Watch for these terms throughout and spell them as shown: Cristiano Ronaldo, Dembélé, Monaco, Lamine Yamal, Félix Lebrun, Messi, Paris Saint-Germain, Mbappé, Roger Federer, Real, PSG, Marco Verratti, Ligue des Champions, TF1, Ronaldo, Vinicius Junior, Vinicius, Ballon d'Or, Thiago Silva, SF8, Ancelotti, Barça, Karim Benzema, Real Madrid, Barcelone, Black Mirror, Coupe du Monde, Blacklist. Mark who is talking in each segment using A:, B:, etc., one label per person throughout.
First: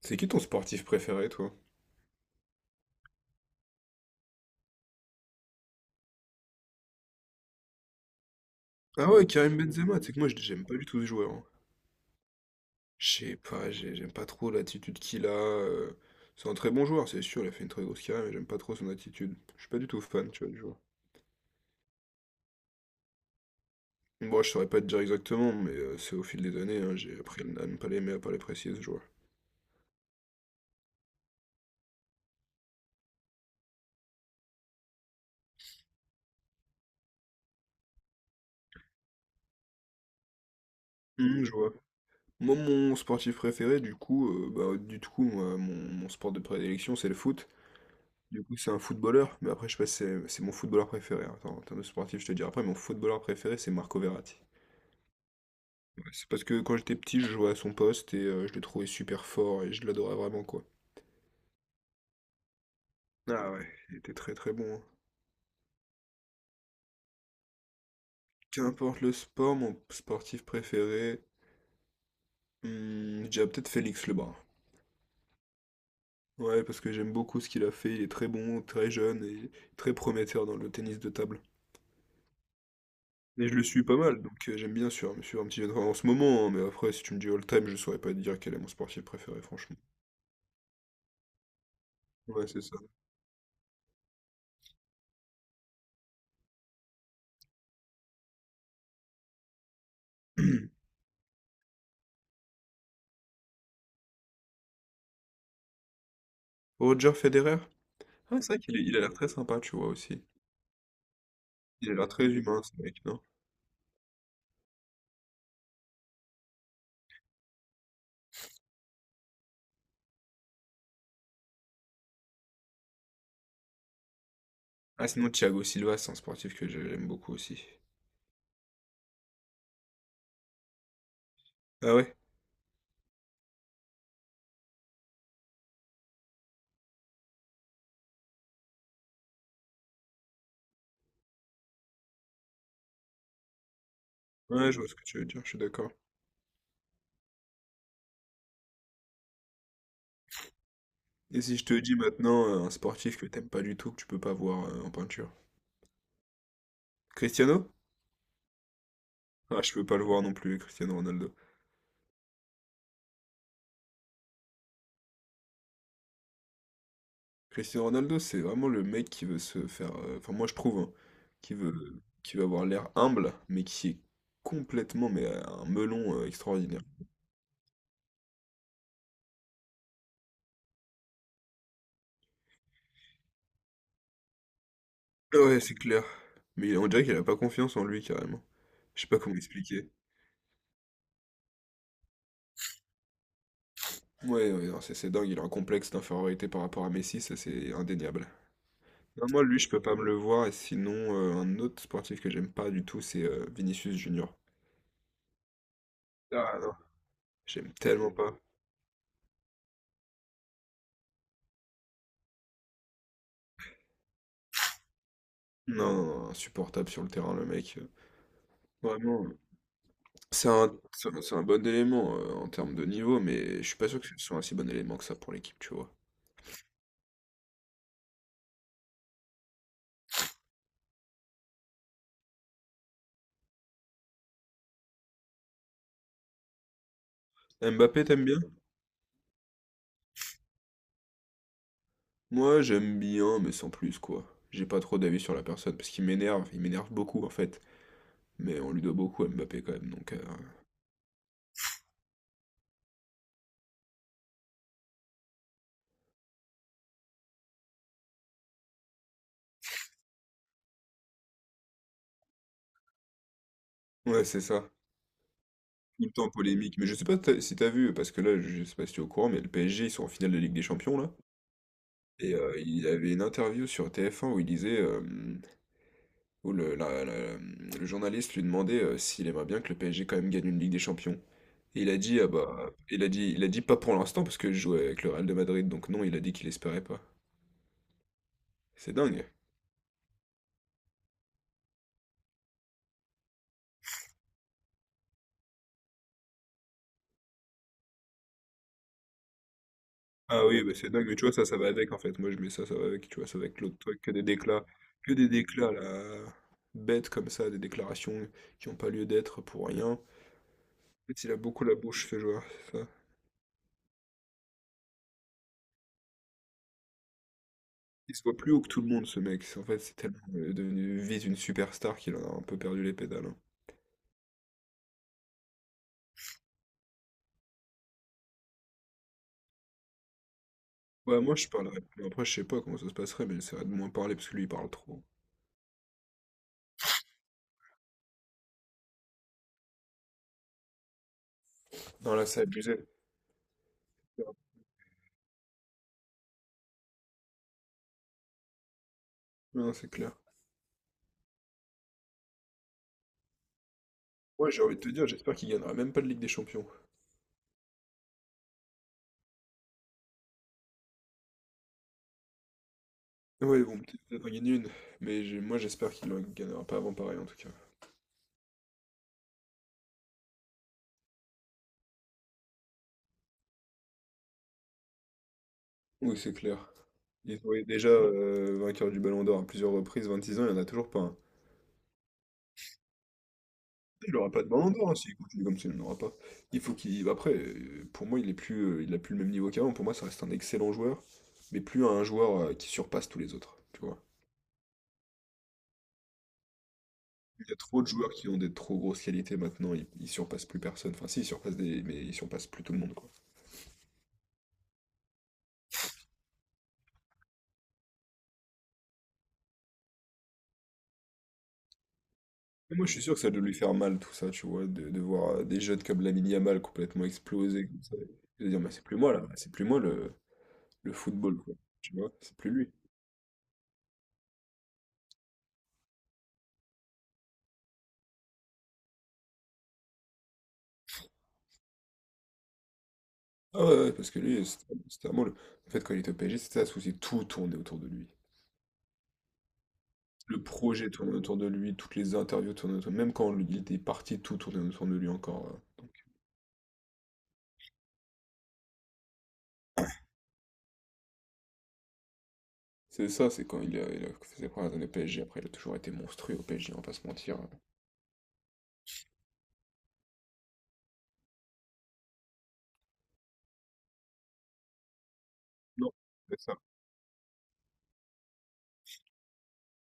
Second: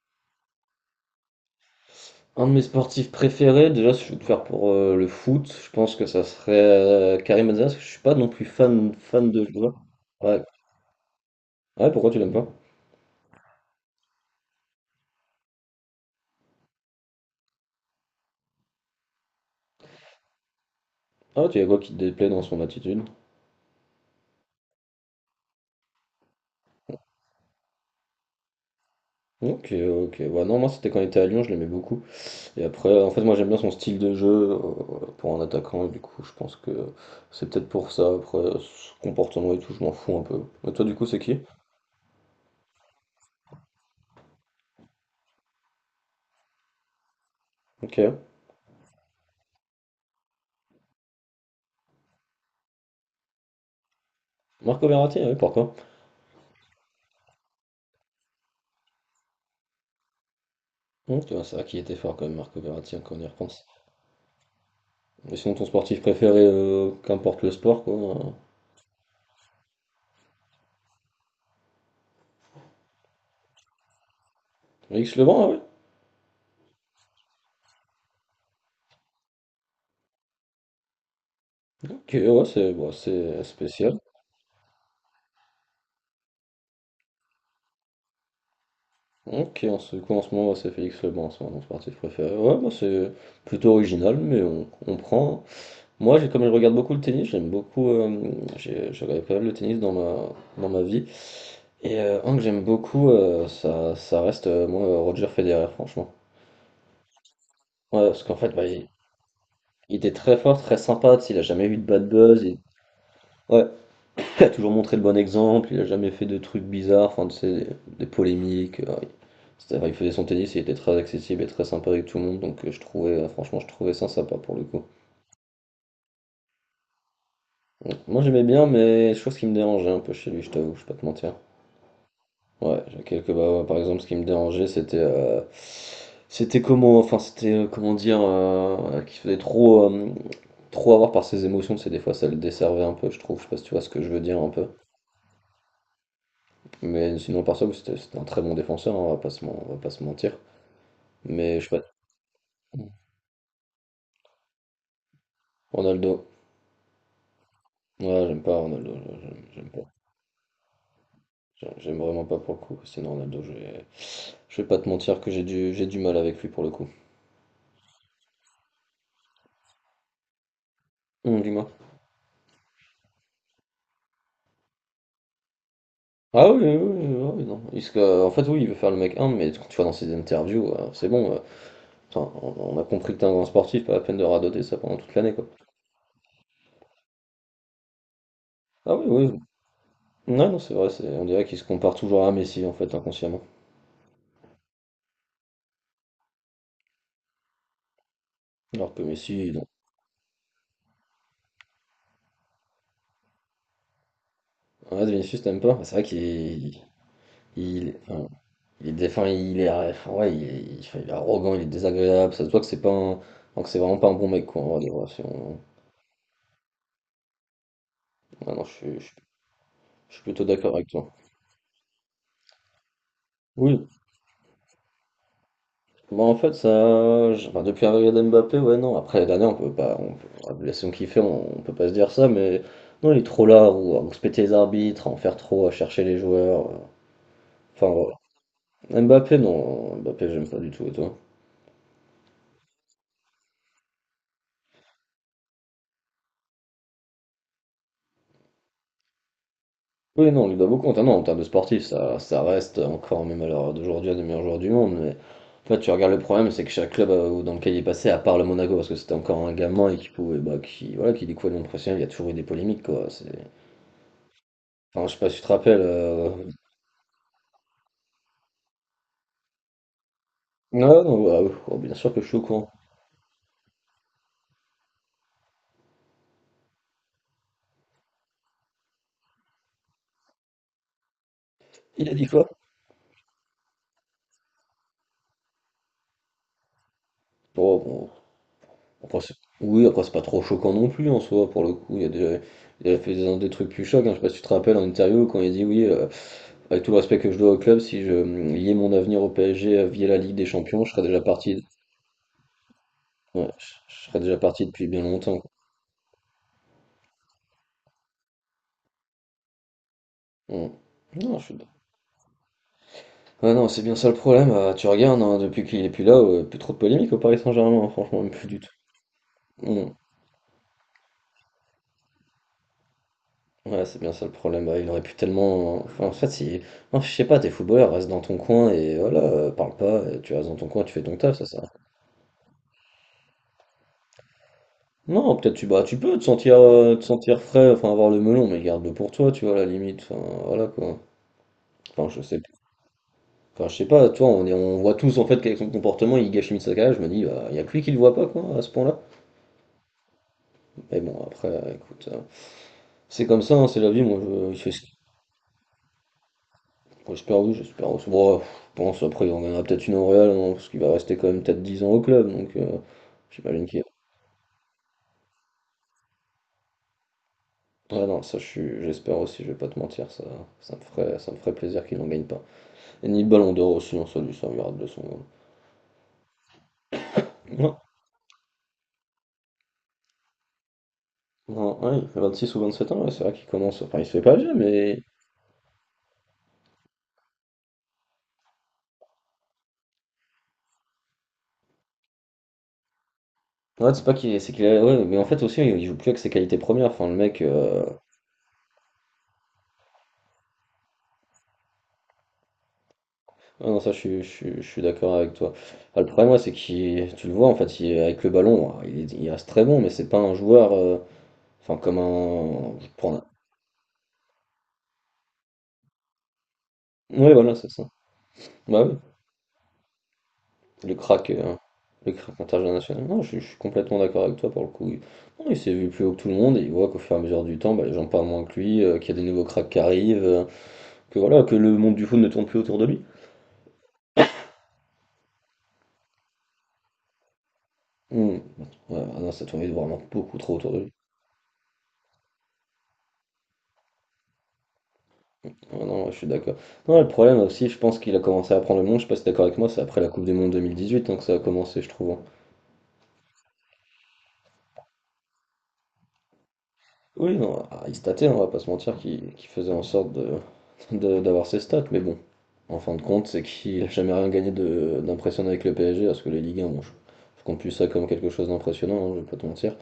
A: C'est qui ton sportif préféré, toi?
B: Un de mes sportifs préférés, déjà si je veux te faire pour le foot, je pense que ça serait Karim Benzema, parce que je suis pas non plus fan,
A: Ah ouais,
B: fan de
A: Karim
B: joueur.
A: Benzema, tu sais que moi
B: Ouais.
A: j'aime pas du tout ce joueur, hein.
B: Ouais, pourquoi tu l'aimes pas?
A: Je sais pas, j'aime pas trop l'attitude qu'il a. C'est un très bon joueur, c'est sûr, il a fait une très grosse carrière, mais j'aime pas trop son attitude. Je suis pas du tout fan, tu vois, du joueur.
B: Ah, tu y a quoi qui te déplaît dans son attitude?
A: Bon, je saurais pas te dire exactement, mais c'est au fil des années, hein, j'ai appris à ne pas l'aimer, à pas l'apprécier, ce joueur.
B: Ok, ok. Ouais, non, moi c'était quand il était à Lyon, je l'aimais beaucoup. Et après, en fait, moi j'aime bien son style de jeu, euh, pour un attaquant, et du coup, je pense que c'est peut-être pour ça. Après, son comportement et tout, je m'en fous un peu. Mais toi, du coup, c'est qui?
A: Je vois. Moi, mon sportif préféré, du coup, bah, du coup, moi, mon sport de prédilection, c'est le foot.
B: Ok.
A: Du coup, c'est un footballeur, mais après, je sais pas si c'est mon footballeur préféré, hein. Attends, en termes de sportif, je te dis après, mon footballeur préféré, c'est Marco Verratti.
B: Marco Verratti, oui, pourquoi?
A: Ouais, c'est parce que quand j'étais petit, je jouais à son poste et je le trouvais super fort et je l'adorais vraiment, quoi.
B: Tu vois, c'est vrai qu'il était fort quand même, Marco Verratti, hein, quand on y
A: Ah
B: repense.
A: ouais, il était très très bon, hein.
B: Et sinon, ton sportif préféré, qu'importe le sport, quoi.
A: Qu'importe le sport, mon sportif préféré, je dirais peut-être Félix Lebrun.
B: Félix Lebrun, ah ouais.
A: Ouais, parce que j'aime beaucoup ce qu'il a fait, il est très bon, très jeune et très prometteur dans le tennis de table.
B: Ok, ouais, c'est bah, c'est
A: Et je le suis pas
B: spécial.
A: mal, donc j'aime bien sûr, me suivre un petit peu en ce moment, hein, mais après, si tu me dis all-time, je saurais pas te dire quel est mon sportif préféré,
B: Ok,
A: franchement.
B: en ce, quoi, en ce moment, ouais, c'est Félix Lebrun, c'est mon sportif préféré.
A: Ouais,
B: Ouais,
A: c'est
B: moi,
A: ça.
B: c'est plutôt original, mais on prend. Moi, j'ai, comme je regarde beaucoup le tennis, j'aime beaucoup. J'ai, je regardais pas mal le tennis dans ma vie. Et un que j'aime beaucoup, ça reste, moi, Roger Federer, franchement.
A: Roger Federer?
B: Ouais, parce qu'en
A: Ah,
B: fait,
A: c'est vrai
B: bah,
A: qu'
B: il,
A: il a l'air très sympa, tu vois,
B: il était
A: aussi.
B: très fort, très sympa, tu sais, il a jamais eu de
A: Il a
B: bad
A: l'air très
B: buzz.
A: humain, ce mec, non?
B: Ouais, il a toujours montré le bon exemple, il a jamais fait de trucs bizarres, enfin, tu sais, des polémiques. Il faisait son tennis, il était très accessible et très sympa avec tout le monde, donc je trouvais, franchement, je trouvais ça sympa pour le coup.
A: Ah, sinon, Thiago Silva, c'est un sportif que j'aime beaucoup aussi.
B: Donc, moi j'aimais bien, mais chose qui me dérangeait un peu chez lui, je t'avoue, je vais pas te mentir.
A: Ah ouais?
B: Ouais, j'ai quelques. Bah, ouais, par exemple, ce qui me dérangeait, c'était. C'était comment. Enfin, c'était. Comment dire. Qu'il faisait trop avoir par ses émotions, c'est des fois ça le desservait un peu, je trouve. Je sais pas si tu vois ce que je veux dire un peu.
A: Ouais, je vois ce que tu veux dire, je suis d'accord.
B: Mais sinon, par ça, oui, c'était un très bon défenseur, hein, on va pas se mentir.
A: Et si
B: Mais
A: je
B: je
A: te
B: sais pas.
A: dis maintenant un sportif que t'aimes pas du tout, que tu peux pas voir en peinture?
B: Ronaldo.
A: Cristiano?
B: Ouais, j'aime pas Ronaldo, je- j'aime
A: Ah,
B: j'aime
A: je peux
B: pas.
A: pas le voir non plus, Cristiano Ronaldo.
B: J'aime vraiment pas pour le coup. Sinon, Ronaldo, je vais pas te mentir que j'ai du mal avec lui pour le coup.
A: Cristiano Ronaldo, c'est vraiment le mec qui veut se faire... Enfin, moi, je trouve, hein, qui
B: Dis-moi.
A: veut, qui veut avoir l'air humble, mais qui est complètement, mais un melon
B: Ah oui, oui,
A: extraordinaire.
B: oui, oui, oui, non. En fait, oui, il veut faire le mec humble, mais quand tu vois dans ses interviews, c'est bon. Putain, on a compris que t'es un grand sportif, pas la peine de radoter ça pendant toute l'année, quoi.
A: Ouais, c'est clair. Mais on dirait qu'il a pas confiance en lui carrément.
B: Ah
A: Je
B: oui,
A: sais pas comment
B: oui.
A: expliquer.
B: Non, non, c'est vrai, on dirait qu'il se compare toujours à Messi, en fait, inconsciemment.
A: Ouais, ouais, non, c'est dingue, il a un complexe d'infériorité par rapport à Messi, ça c'est indéniable.
B: Alors que
A: Non, moi,
B: Messi,
A: lui, je peux pas me le voir, et sinon, un autre sportif que j'aime pas du tout, c'est Vinicius Junior.
B: ouais, Vinicius, t'aimes pas? C'est vrai qu'
A: Ah non,
B: est-
A: j'aime
B: il,
A: tellement
B: enfin,
A: pas.
B: il est défend, il est, ouais, enfin, ouais, il est, il enfin, il est arrogant, il est désagréable. Ça se voit que c'est pas un, enfin, que c'est vraiment pas un bon mec, quoi. En vrai, de vrai, si on-
A: Non, non, non, insupportable sur le terrain, le mec.
B: ouais, non, je suis, je suis
A: Vraiment,
B: je suis plutôt
A: c'est
B: d'accord
A: un,
B: avec
A: c'est
B: toi.
A: un c'est un bon élément en termes de niveau, mais je suis
B: Oui.
A: pas sûr que ce soit un si bon élément que ça pour l'équipe, tu vois.
B: Bon, en fait, enfin, depuis l'arrivée d'Mbappé, ouais, non. Après les dernières, on peut pas, on peut, la saison qu'il fait, on peut pas se dire ça, mais non, il est trop là, ou à respecter les arbitres, à en faire trop, à chercher les joueurs. Enfin,
A: Mbappé,
B: voilà.
A: t'aimes bien?
B: Mbappé, non, Mbappé, j'aime pas du tout, et toi?
A: Moi, j'aime bien, mais sans plus, quoi. J'ai pas trop d'avis sur la personne, parce qu'il m'énerve, il m'énerve beaucoup, en fait. Mais on lui doit beaucoup à Mbappé, quand même, donc...
B: Oui, non, on lui doit beaucoup. Ah non, en termes de sportif, ça reste encore, même à l'heure d'aujourd'hui, un des meilleurs joueurs du monde. Mais en fait, tu regardes le problème, c'est que chaque club dans lequel il est passé, à part le Monaco, parce que c'était encore un gamin et qui pouvait, bah, qui, voilà, qui découvrait le monde professionnel, il y a toujours eu des polémiques, quoi. C'est...
A: Ouais, c'est ça.
B: Enfin, je sais pas si tu te rappelles.
A: Tout le temps polémique. Mais je sais pas si t'as vu, parce que là, je sais pas si tu es au courant, mais le PSG, ils sont en finale de Ligue des Champions,
B: Non,
A: là.
B: non, voilà, oui. Oh, bien sûr que je
A: Et
B: suis au courant.
A: il avait une interview sur TF1 où il disait... où le journaliste lui demandait s'il aimerait bien que le PSG, quand même, gagne une Ligue des Champions. Et il a
B: Il a
A: dit,
B: dit
A: ah
B: quoi?
A: bah... il a dit pas pour l'instant, parce que je jouais avec le Real de Madrid, donc non, il a dit qu'il espérait pas.
B: Oh, bon,
A: C'est
B: après,
A: dingue.
B: oui, après, c'est pas trop choquant non plus en soi, pour le coup. Il y a déjà... il a fait des trucs plus chocs, hein. Je sais pas si tu te rappelles en interview quand il dit oui. Avec tout le respect que je dois au club, si je liais mon avenir au PSG via la Ligue des
A: Ah oui, bah
B: Champions,
A: c'est
B: je serais
A: dingue, mais
B: déjà
A: tu vois, ça
B: parti.
A: va avec en fait. Moi, je mets ça, ça va avec, tu vois, ça va
B: Ouais,
A: avec
B: je
A: l'autre
B: je
A: truc, que
B: serais
A: des
B: déjà
A: déclats,
B: parti depuis bien
A: que des
B: longtemps. Quoi.
A: déclats là, bêtes comme ça, des déclarations qui n'ont pas lieu d'être pour rien. En
B: Mm.
A: fait, il a
B: Non, je suis...
A: beaucoup la bouche, ce joueur, c'est ça.
B: Ah non, c'est bien ça le problème. Tu regardes, hein, depuis qu'il est plus là, plus trop de polémique au Paris Saint-Germain, hein,
A: Il
B: franchement,
A: se
B: même
A: voit
B: plus
A: plus
B: du
A: haut que
B: tout.
A: tout le monde, ce mec. En fait,
B: Mm.
A: c'est tellement devenu vise une superstar qu'il en a un peu perdu les pédales, hein.
B: Ouais, c'est bien ça le problème. Bah, il aurait pu tellement. Enfin, en fait, si. Non, je sais pas, t'es footballeur, reste dans ton coin et voilà, parle pas, et tu restes dans ton coin, tu fais ton
A: Ouais, moi,
B: taf, ça
A: je
B: sert.
A: parlerais plus. Après, je sais pas comment ça se passerait, mais j'essaierais de moins parler parce que lui, il parle trop.
B: Non, peut-être tu bah, tu peux te sentir frais, enfin avoir le melon, mais garde-le pour toi, tu vois, à la limite. Enfin, voilà quoi. Enfin,
A: Non,
B: je
A: là,
B: sais,
A: c'est abusé.
B: enfin, je sais pas, toi, on est, on voit tous en fait qu'avec son comportement, il gâche sa. Je me dis, bah, il y a que lui qui le voit pas, quoi, à ce point-là.
A: Non, c'est clair.
B: Mais bon, après, écoute, c'est comme ça, hein, c'est la vie. Moi,
A: Ouais,
B: je, il
A: j'ai
B: fait
A: envie de
B: ce
A: te
B: qu'il-
A: dire, j'espère qu'il gagnera même pas de Ligue des Champions.
B: j'espère, oui, j'espère. Bon, ouais, je pense, après, il en gagnera peut-être une en Real, hein, parce qu'il va rester quand même peut-être 10 ans au club, donc
A: Oui,
B: j'imagine
A: bon,
B: qu'il.
A: peut-être qu'on va gagner une, mais moi j'espère qu'il en gagnera pas avant pareil en tout cas.
B: Ouais, non, ça, je suis, j'espère aussi, je vais pas te mentir, ça me ferait plaisir qu'il n'en gagne pas. Et ni le ballon d'or aussi, non ça lui servira de leçon.
A: Oui, c'est clair. Il est oui,
B: Non,
A: déjà vainqueur du Ballon d'Or à plusieurs reprises, 26 ans, il n'y en a toujours pas un.
B: non, ouais, il a 26 ou sept ans, ouais, c'est vrai qu'il commence, enfin, il se
A: Il
B: fait
A: n'aura
B: pas
A: pas de
B: vieux,
A: Ballon d'Or, hein,
B: mais.
A: s'il continue comme ça, il n'en aura pas. Il faut qu'il. Après, pour moi, il a plus le même niveau qu'avant. Pour moi, ça reste un excellent joueur, mais plus un joueur qui surpasse tous les autres. Tu
B: Ouais,
A: vois.
B: c'est pas qu'il c'est qu'il a... ouais, mais en fait aussi il joue plus avec ses qualités premières. Enfin le mec,
A: Il y a trop de joueurs qui ont des trop grosses qualités maintenant, ils surpassent plus personne. Enfin, si, mais ils surpassent plus tout le monde.
B: ah non ça je suis d'accord avec toi. Enfin, le problème ouais, c'est qu'il, tu le vois en fait, il- avec le ballon, hein, il, est- il reste très bon, mais c'est pas un joueur, enfin comme un, je
A: Moi, je suis sûr que
B: prends,
A: ça doit lui faire mal, tout ça, tu vois, de voir des jeunes comme Lamine Yamal complètement
B: ouais voilà
A: exploser,
B: c'est
A: comme
B: ça.
A: ça. Et de dire, mais c'est
B: Bah
A: plus
B: oui,
A: moi, là, c'est plus moi le
B: le crack,
A: football,
B: euh,
A: quoi. Tu vois,
B: le
A: c'est
B: crack
A: plus lui.
B: international. Non, je suis complètement d'accord avec toi pour le coup. Il, non, il s'est vu plus haut que tout le monde et il voit qu'au fur et à mesure du temps, bah, les gens parlent moins que lui, qu'il y a des nouveaux cracks qui arrivent, que voilà, que le monde du foot ne tourne plus autour de lui.
A: Ah ouais, ouais, parce que lui, c'était vraiment le... En fait, quand il était au PSG, c'était ça le souci, tout tournait autour de lui.
B: Mmh. Ouais, ah non, ça tournait vraiment beaucoup
A: Le
B: trop autour de
A: projet
B: lui.
A: tournait autour de lui, toutes les interviews tournaient autour de lui, même quand il était parti, tout tournait autour de lui encore.
B: Ah non, ouais, je suis d'accord. Non, le problème aussi, je pense qu'il a commencé à prendre le monde, je sais pas si t'es d'accord avec moi, c'est après la Coupe du Monde 2018 hein, que ça a commencé, je trouve. Hein.
A: C'est ça, c'est quand il a fait ses premières années au PSG, après, il a toujours été monstrueux au PSG, on va pas se
B: Oui,
A: mentir.
B: non, Aris Tate, on va pas se mentir, qu'il faisait en sorte de, d'avoir ses stats, mais bon, en fin de compte, c'est qu'il a jamais rien gagné d'impressionnant avec le
A: Non,
B: PSG, parce que
A: c'est
B: les
A: ça.
B: Ligue un bon, je compte plus ça comme quelque chose d'impressionnant, hein, je vais pas te mentir.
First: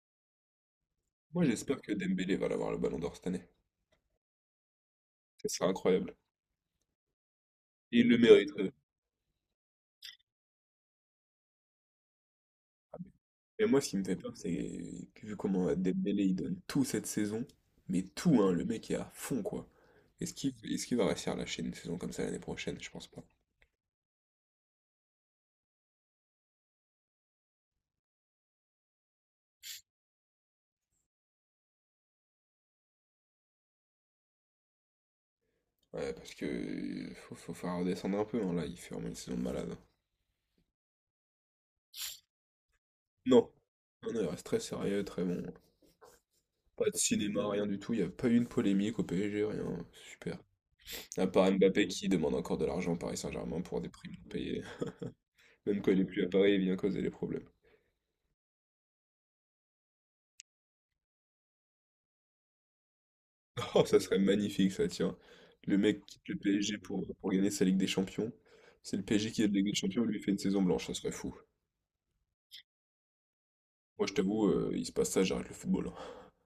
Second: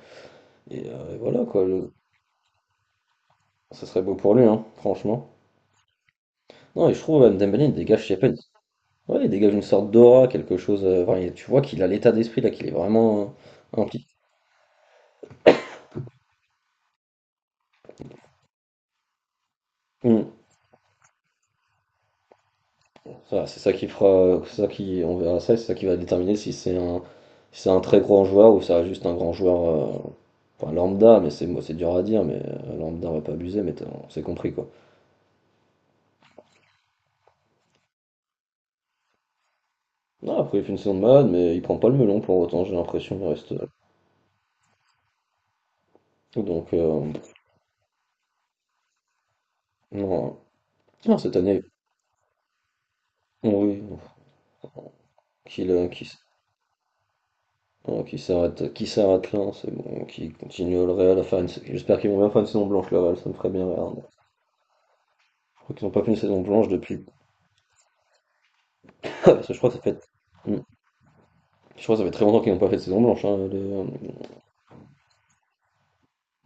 B: Et
A: Moi,
B: voilà, quoi,
A: j'espère
B: le-
A: que Dembélé va l'avoir le ballon d'or cette année.
B: ça serait beau pour lui, hein, franchement.
A: Ce serait incroyable.
B: Non, et je trouve Dembélé, il
A: Et
B: dégage, je
A: il
B: sais
A: le
B: pas,
A: mériterait.
B: ouais, il dégage une sorte d'aura, quelque chose, enfin, il tu vois qu'il a l'état d'esprit là, qu'il est vraiment
A: Mais moi, ce qui me
B: impliqué.
A: fait peur, c'est que vu comment Dembélé il donne tout cette saison, mais tout, hein, le mec est à fond, quoi.
B: Mmh.
A: Est-ce qu'il va réussir à lâcher une saison comme ça l'année prochaine? Je pense pas.
B: Voilà, c'est ça qui fera c'est ça qui on verra ça et c'est ça qui va déterminer si c'est un très grand joueur ou ça reste juste un grand joueur, enfin lambda, mais c'est moi c'est dur à dire, mais lambda on va pas abuser, mais tu on s'est compris quoi.
A: Ouais, parce que faut faire redescendre un peu, hein, là, il fait vraiment une saison de malade, hein.
B: Non, après il fait une saison de malade, mais il prend pas le melon pour autant, j'ai l'impression, il
A: Non.
B: reste,
A: Non, non, il reste très sérieux, très bon, hein.
B: donc
A: Pas de cinéma, rien du tout, il n'y a pas eu une polémique au PSG, rien.
B: non.
A: Super.
B: Non
A: À
B: cette
A: part
B: année
A: Mbappé qui demande encore de l'argent au Paris Saint-Germain
B: oui,
A: pour des primes non payées.
B: qu'il,
A: Même
B: heu,
A: quand il est
B: qu'il
A: plus à Paris, il vient causer des problèmes.
B: bon, qui s'arrête là, c'est bon, qui continue le Real à faire une... J'espère qu'ils vont bien faire une saison blanche, le Real, ça me ferait bien
A: Oh, ça
B: rire.
A: serait magnifique ça, tiens.
B: Je crois
A: Le
B: qu'ils n'ont pas
A: mec
B: fait une
A: quitte le
B: saison blanche
A: PSG
B: depuis...
A: pour gagner sa Ligue des Champions. C'est le PSG qui
B: Parce que
A: gagne la
B: je
A: Ligue
B: crois
A: des
B: que ça fait...
A: Champions, lui il fait une
B: Hmm.
A: saison blanche, ça serait fou.
B: Je crois que ça fait très longtemps qu'ils n'ont pas fait de saison blanche. Hein,
A: Moi je t'avoue, il se passe ça, j'arrête le football, hein.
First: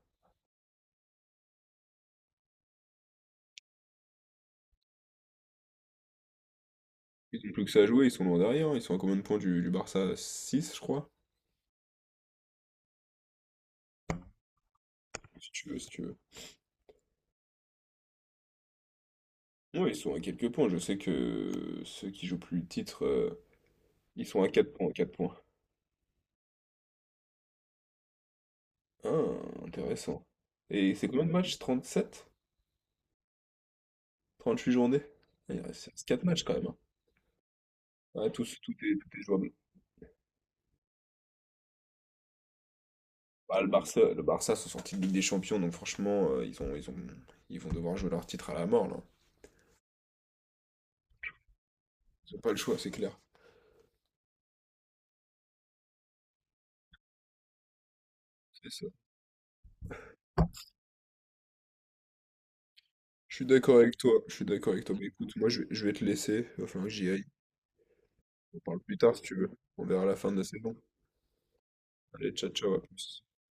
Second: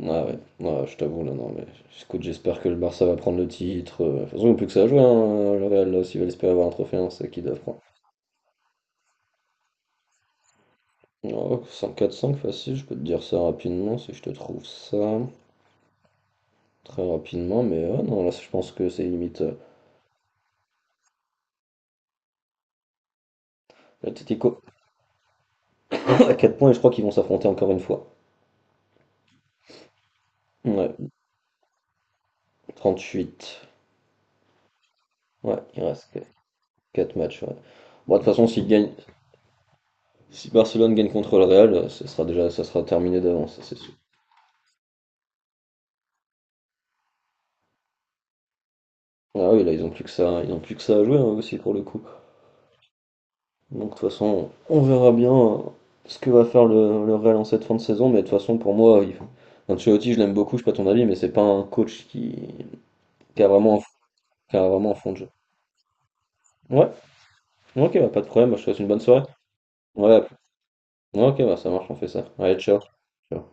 B: ah ouais, ah, je t'avoue, là, non, mais écoute, j'espère que le Barça va prendre le titre. De toute façon, ils n'ont plus que ça à jouer, hein, le Real, là, s'ils veulent espérer avoir un trophée, hein, c'est
A: Ils
B: qu'ils
A: ont
B: doivent
A: plus que
B: prendre.
A: ça à jouer, ils sont loin derrière, hein. Ils sont à combien de points du Barça? 6 je crois.
B: Oh, 5 4 facile, je peux te dire ça rapidement si je te trouve ça.
A: Si tu veux, si tu veux.
B: Très rapidement, mais ah, non, là, je pense que c'est limite...
A: Ouais, ils sont à quelques points, je sais que ceux qui jouent plus le titre, ils sont à
B: L'Atlético,
A: 4 points, 4 points.
B: à 4 points et je crois qu'ils vont s'affronter encore une fois.
A: Ah, intéressant. Et c'est
B: Ouais,
A: combien de matchs? Trente
B: trente-huit.
A: 38 journées? Ah,
B: Ouais,
A: il
B: il
A: reste
B: reste
A: 4 matchs quand même, hein.
B: 4 matchs. Ouais. Bon, de toute
A: Ah,
B: façon,
A: tous, tout est jouable.
B: si Barcelone gagne contre le Real, ça sera déjà ça sera terminé d'avance,
A: Bah,
B: c'est sûr.
A: Le Barça sont sortis de Ligue des Champions, donc franchement, ils ont, ils vont devoir jouer leur titre à la mort, là.
B: Ah oui, là, ils ont plus que ça, ils ont plus que ça à jouer hein, aussi pour le coup.
A: Ils n'ont pas le choix, c'est clair.
B: Donc, de toute façon, on verra bien ce que va faire le Real en cette fin de saison, mais de toute façon,
A: C'est
B: pour
A: ça.
B: moi, il... Ancelotti, je l'aime beaucoup, je sais pas ton avis, mais c'est pas un coach qui,
A: Je
B: qui
A: suis
B: a vraiment
A: d'accord
B: un,
A: avec toi, je suis d'accord avec toi. Mais
B: fond de jeu.
A: écoute, moi, je vais te laisser, il va falloir
B: Ouais,
A: que j'y aille.
B: ok, bah, pas de problème, je
A: On
B: te souhaite
A: parle
B: une
A: plus
B: bonne
A: tard si
B: soirée.
A: tu veux. On verra la
B: Ouais, à
A: fin
B: plus.
A: de la saison.
B: Ok, bah ça marche, on fait ça.
A: Allez, ciao,
B: Allez,
A: ciao,
B: ciao.
A: à plus.
B: Ciao.